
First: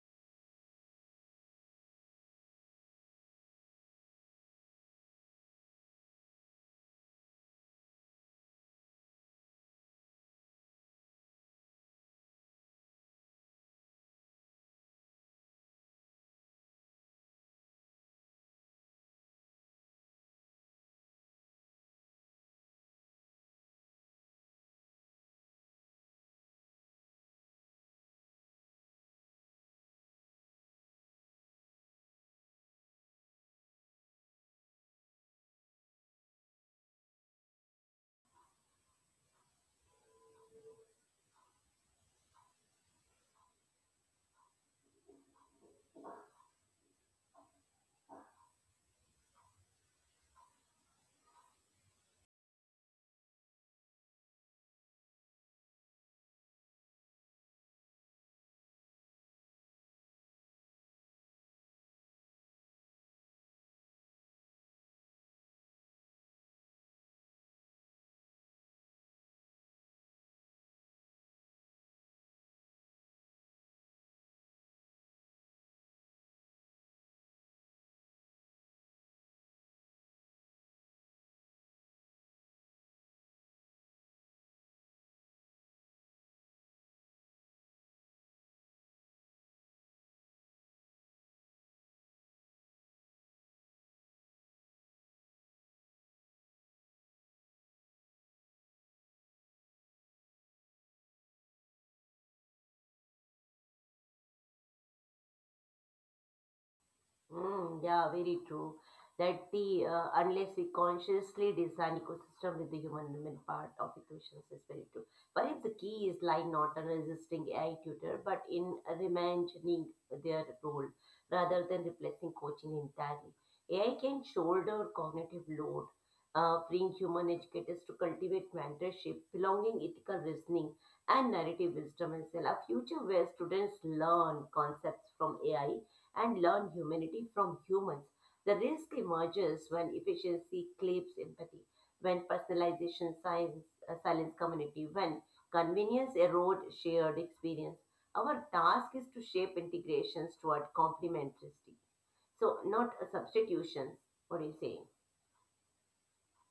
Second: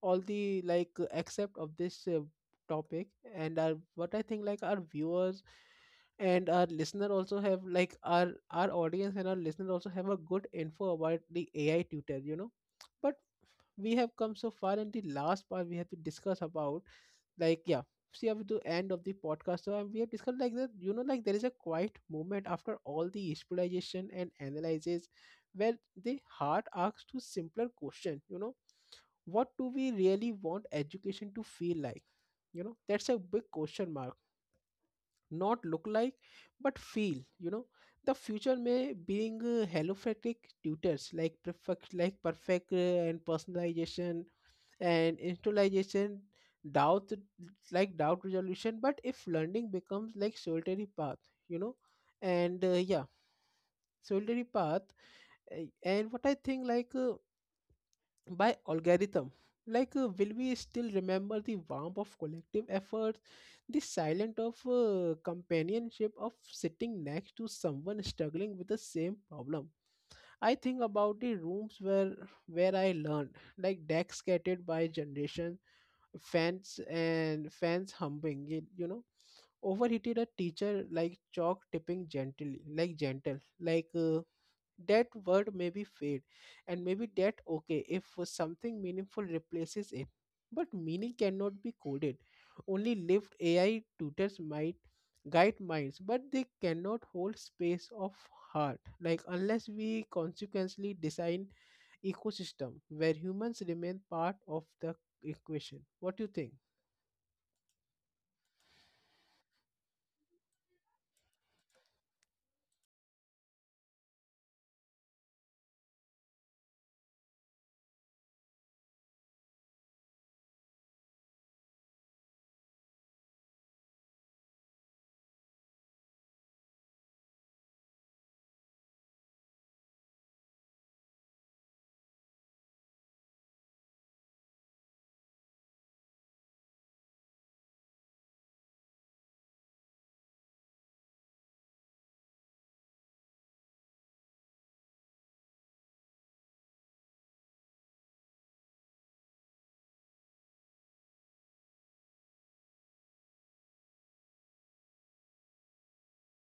Speaker 1: all the like except of this topic. And our, what I think, like our viewers and our listener also have like our audience and our listener also have a good info about the AI tutor, you know. But we have come so far and the last part we have to discuss about, like, yeah, see up to end of the podcast. So we have discussed like that, you know, like there is a quiet moment after all the exploration and analysis where the heart asks to simpler question, you know. What do we really want education to feel like? You know, that's a big question mark. Not look like, but feel, you know. The future may being helophatic tutors, perfect and personalization and intelligence doubt, doubt resolution. But if learning becomes like solitary path, you know, and yeah, solitary path, and what I think, like, by algorithm, like, will we still remember the warmth of collective efforts, the silent of companionship of sitting next to someone struggling with the same problem? I think about the rooms where I learned, like decks scattered by generation, fans and fans humping it, you know, overheated a teacher, like chalk tipping gently, like gentle like that word maybe fade. And maybe that okay if something meaningful replaces it, but meaning cannot be coded, only lived. AI tutors might guide minds, but they cannot hold space of heart. Like, unless we consequently design ecosystem where humans remain part of the equation. What do you think?
Speaker 2: Mm, yeah, very true. That the unless we consciously design ecosystem with the human element part of equations is very true. Perhaps the key is lying not on resisting AI tutor, but in reimagining their role rather than replacing coaching entirely. AI can shoulder cognitive load, freeing human educators to cultivate mentorship, belonging, ethical reasoning, and narrative wisdom, and sell a future where students learn concepts from AI and learn humanity from humans. The risk emerges when efficiency claims empathy, when personalization science, silence community, when convenience erodes shared experience. Our task is to shape integrations toward complementarity, so not substitutions. What are you saying?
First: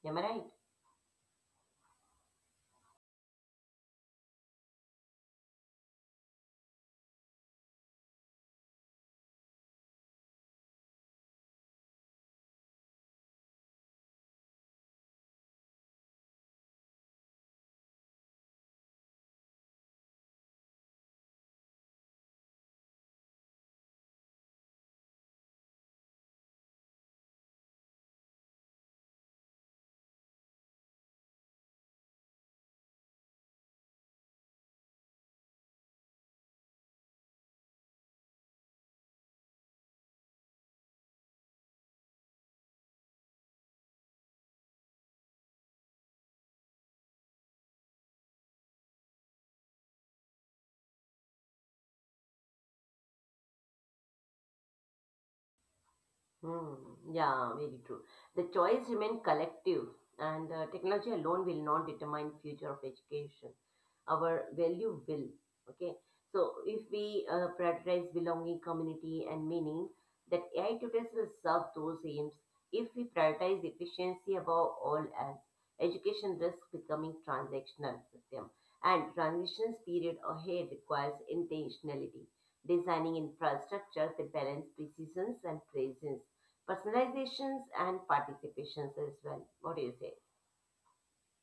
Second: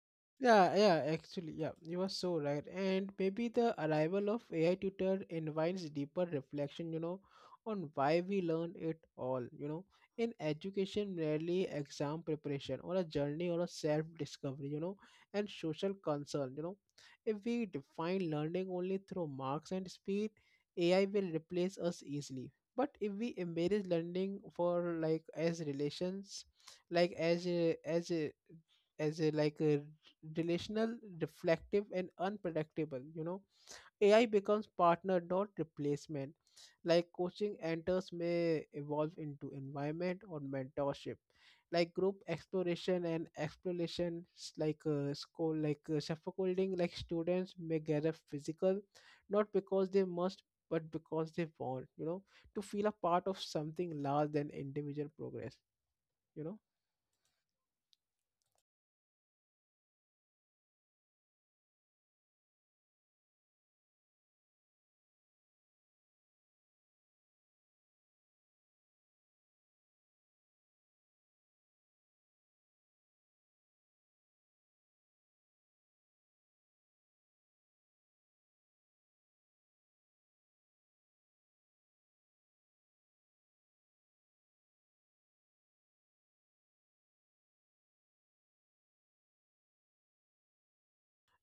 Speaker 2: Am I right?
Speaker 1: Yeah, Actually, yeah, you are so right. And maybe the arrival of AI tutor invites deeper reflection, you know, on why we learn it all, you know. In education, rarely exam preparation or a journey or a self-discovery, you know, and social concern, you know. If we define learning only through marks and speed, AI will replace us easily. But if we embrace learning for like as relations, like as a, as a as a like a relational, reflective, and unpredictable. You know, AI becomes partner, not replacement. Like coaching enters may evolve into environment or mentorship, like group exploration, school, scaffolding, like students may gather physical, not because they must, but because they want. You know, to feel a part of something larger than individual progress. You know.
Speaker 2: Hmm. Yeah, very true. The choice remain collective, and technology alone will not determine future of education. Our value will. Okay. So if we prioritize belonging, community, and meaning, that AI tutors will serve those aims. If we prioritize efficiency above all else, education risks becoming transactional system. And transitions period ahead requires intentionality, designing infrastructure that balance precision and presence, personalizations and participations as well. What do you say?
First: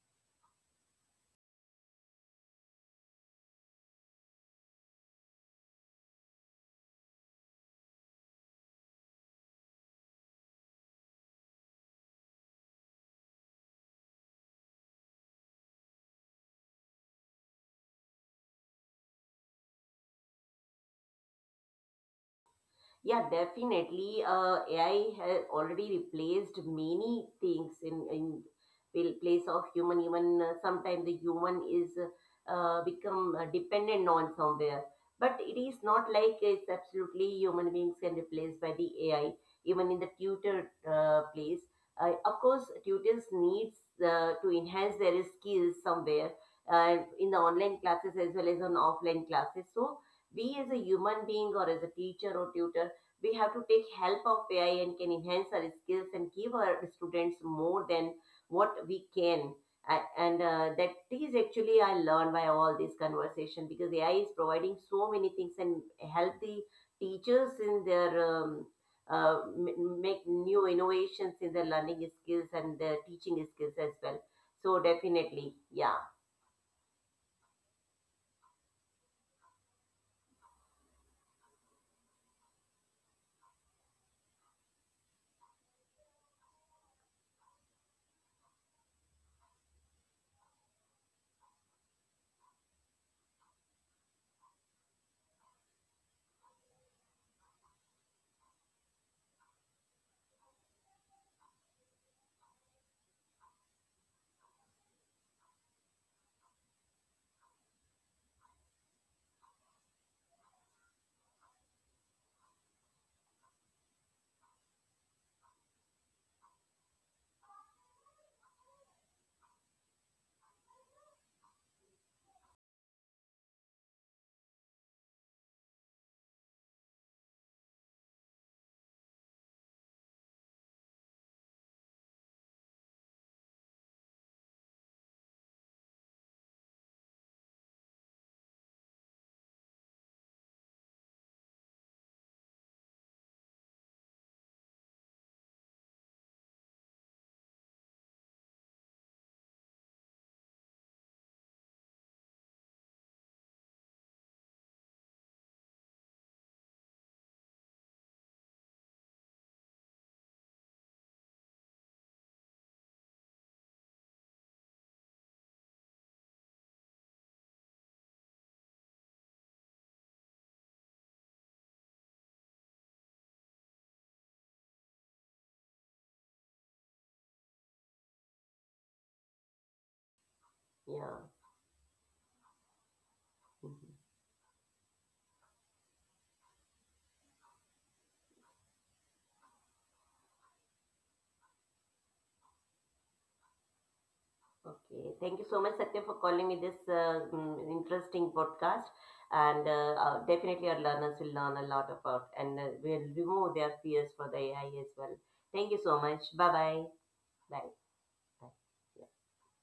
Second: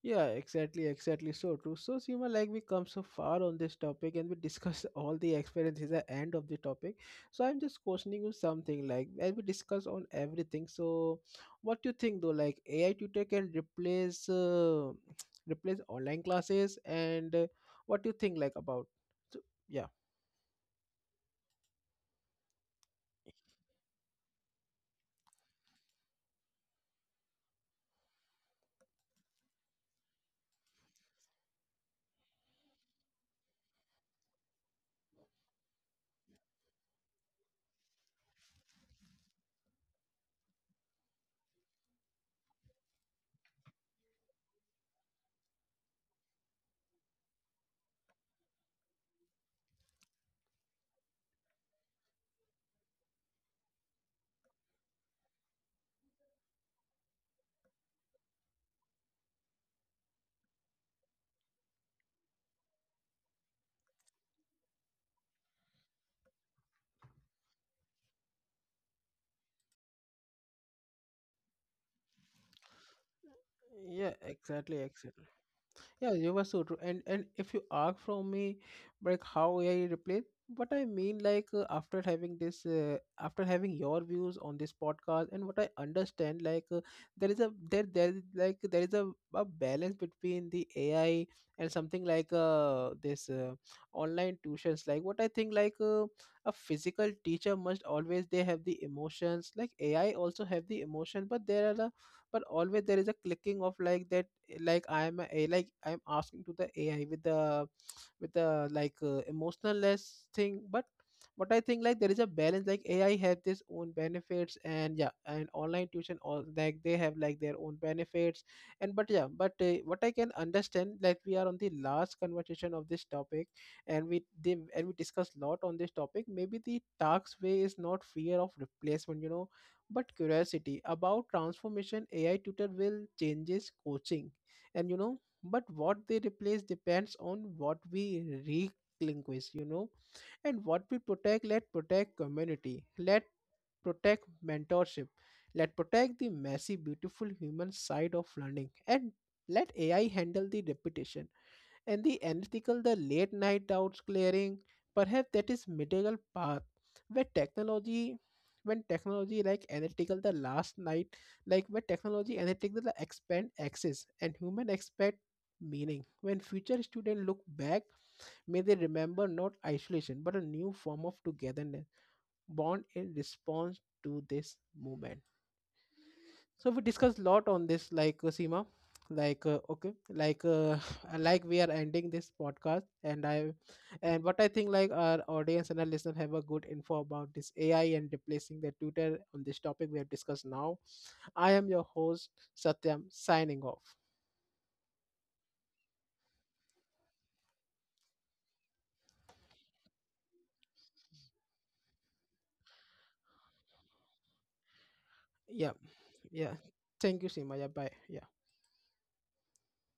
Speaker 1: Yeah, exactly. So true. So, Seema, like we come so far on this topic and we discuss (laughs) all the experiences at end of the topic. So, I'm just questioning you something like as we discuss on everything. So, what do you think though? Like AI tutor can replace (tsk) replace online classes, and what do you think like about? So, yeah,
Speaker 2: Yeah, definitely. AI has already replaced many things in place of human. Even sometimes the human is become dependent on somewhere. But it is not like it's absolutely human beings can replace by the AI. Even in the tutor place, of course, tutors needs to enhance their skills somewhere in the online classes as well as on offline classes. So we as a human being or as a teacher or tutor, we have to take help of AI and can enhance our skills and give our students more than what we can. And that is actually I learned by all this conversation, because AI is providing so many things and help the teachers in their make new innovations in their learning skills and their teaching skills as
Speaker 1: yeah,
Speaker 2: well. So
Speaker 1: exactly.
Speaker 2: definitely, yeah,
Speaker 1: Yeah, you were so true. And if you ask from me, like how AI replace, what I mean, like after having your views on this podcast, and what I understand, like there is a there is a balance between the AI and something like this online tuitions. Like what I think, like a physical teacher must always they have the emotions. Like AI also have the emotion, but there are a but always there is a clicking of like that, like I'm a, like I'm asking to the AI with the emotionalless thing. But I think, like there is a balance, like AI have this own benefits, and yeah, and online tuition all like they have like their own benefits. And but yeah, but what I can understand, like we are on the last conversation of this topic, and we did and we discussed a lot on this topic. Maybe the tax way is not fear of replacement, you know, but curiosity about transformation. AI tutor will changes coaching, and you know, but what they replace depends on what we relinquish, you know. And what we protect, let protect community, let protect mentorship, let protect the messy beautiful human side of learning, and let AI handle the repetition and the unethical, the late night doubts clearing. Perhaps that is middle path, where technology when technology like analytical the last night like where technology analytical the expand access, and human expect meaning. When future students look back, may they remember not isolation, but a new form of togetherness born in response to this movement. So we discussed a lot on this, like Seema, okay, (sighs)
Speaker 2: yeah.
Speaker 1: like we are ending this podcast. and i
Speaker 2: Mhm.
Speaker 1: and what I think, like our audience and our listener have a good info about this AI and replacing the tutor on this topic we have discussed now. I am your host, Satyam, signing off.
Speaker 2: Okay, thank you so much, Satya, for calling me this interesting podcast. And definitely, our learners will learn a lot about, and will remove their fears for the AI as well. Thank
Speaker 1: yeah
Speaker 2: you so much. Bye
Speaker 1: yeah
Speaker 2: bye.
Speaker 1: thank you, Seema. Yeah,
Speaker 2: Bye.
Speaker 1: bye, yeah.
Speaker 2: Bye.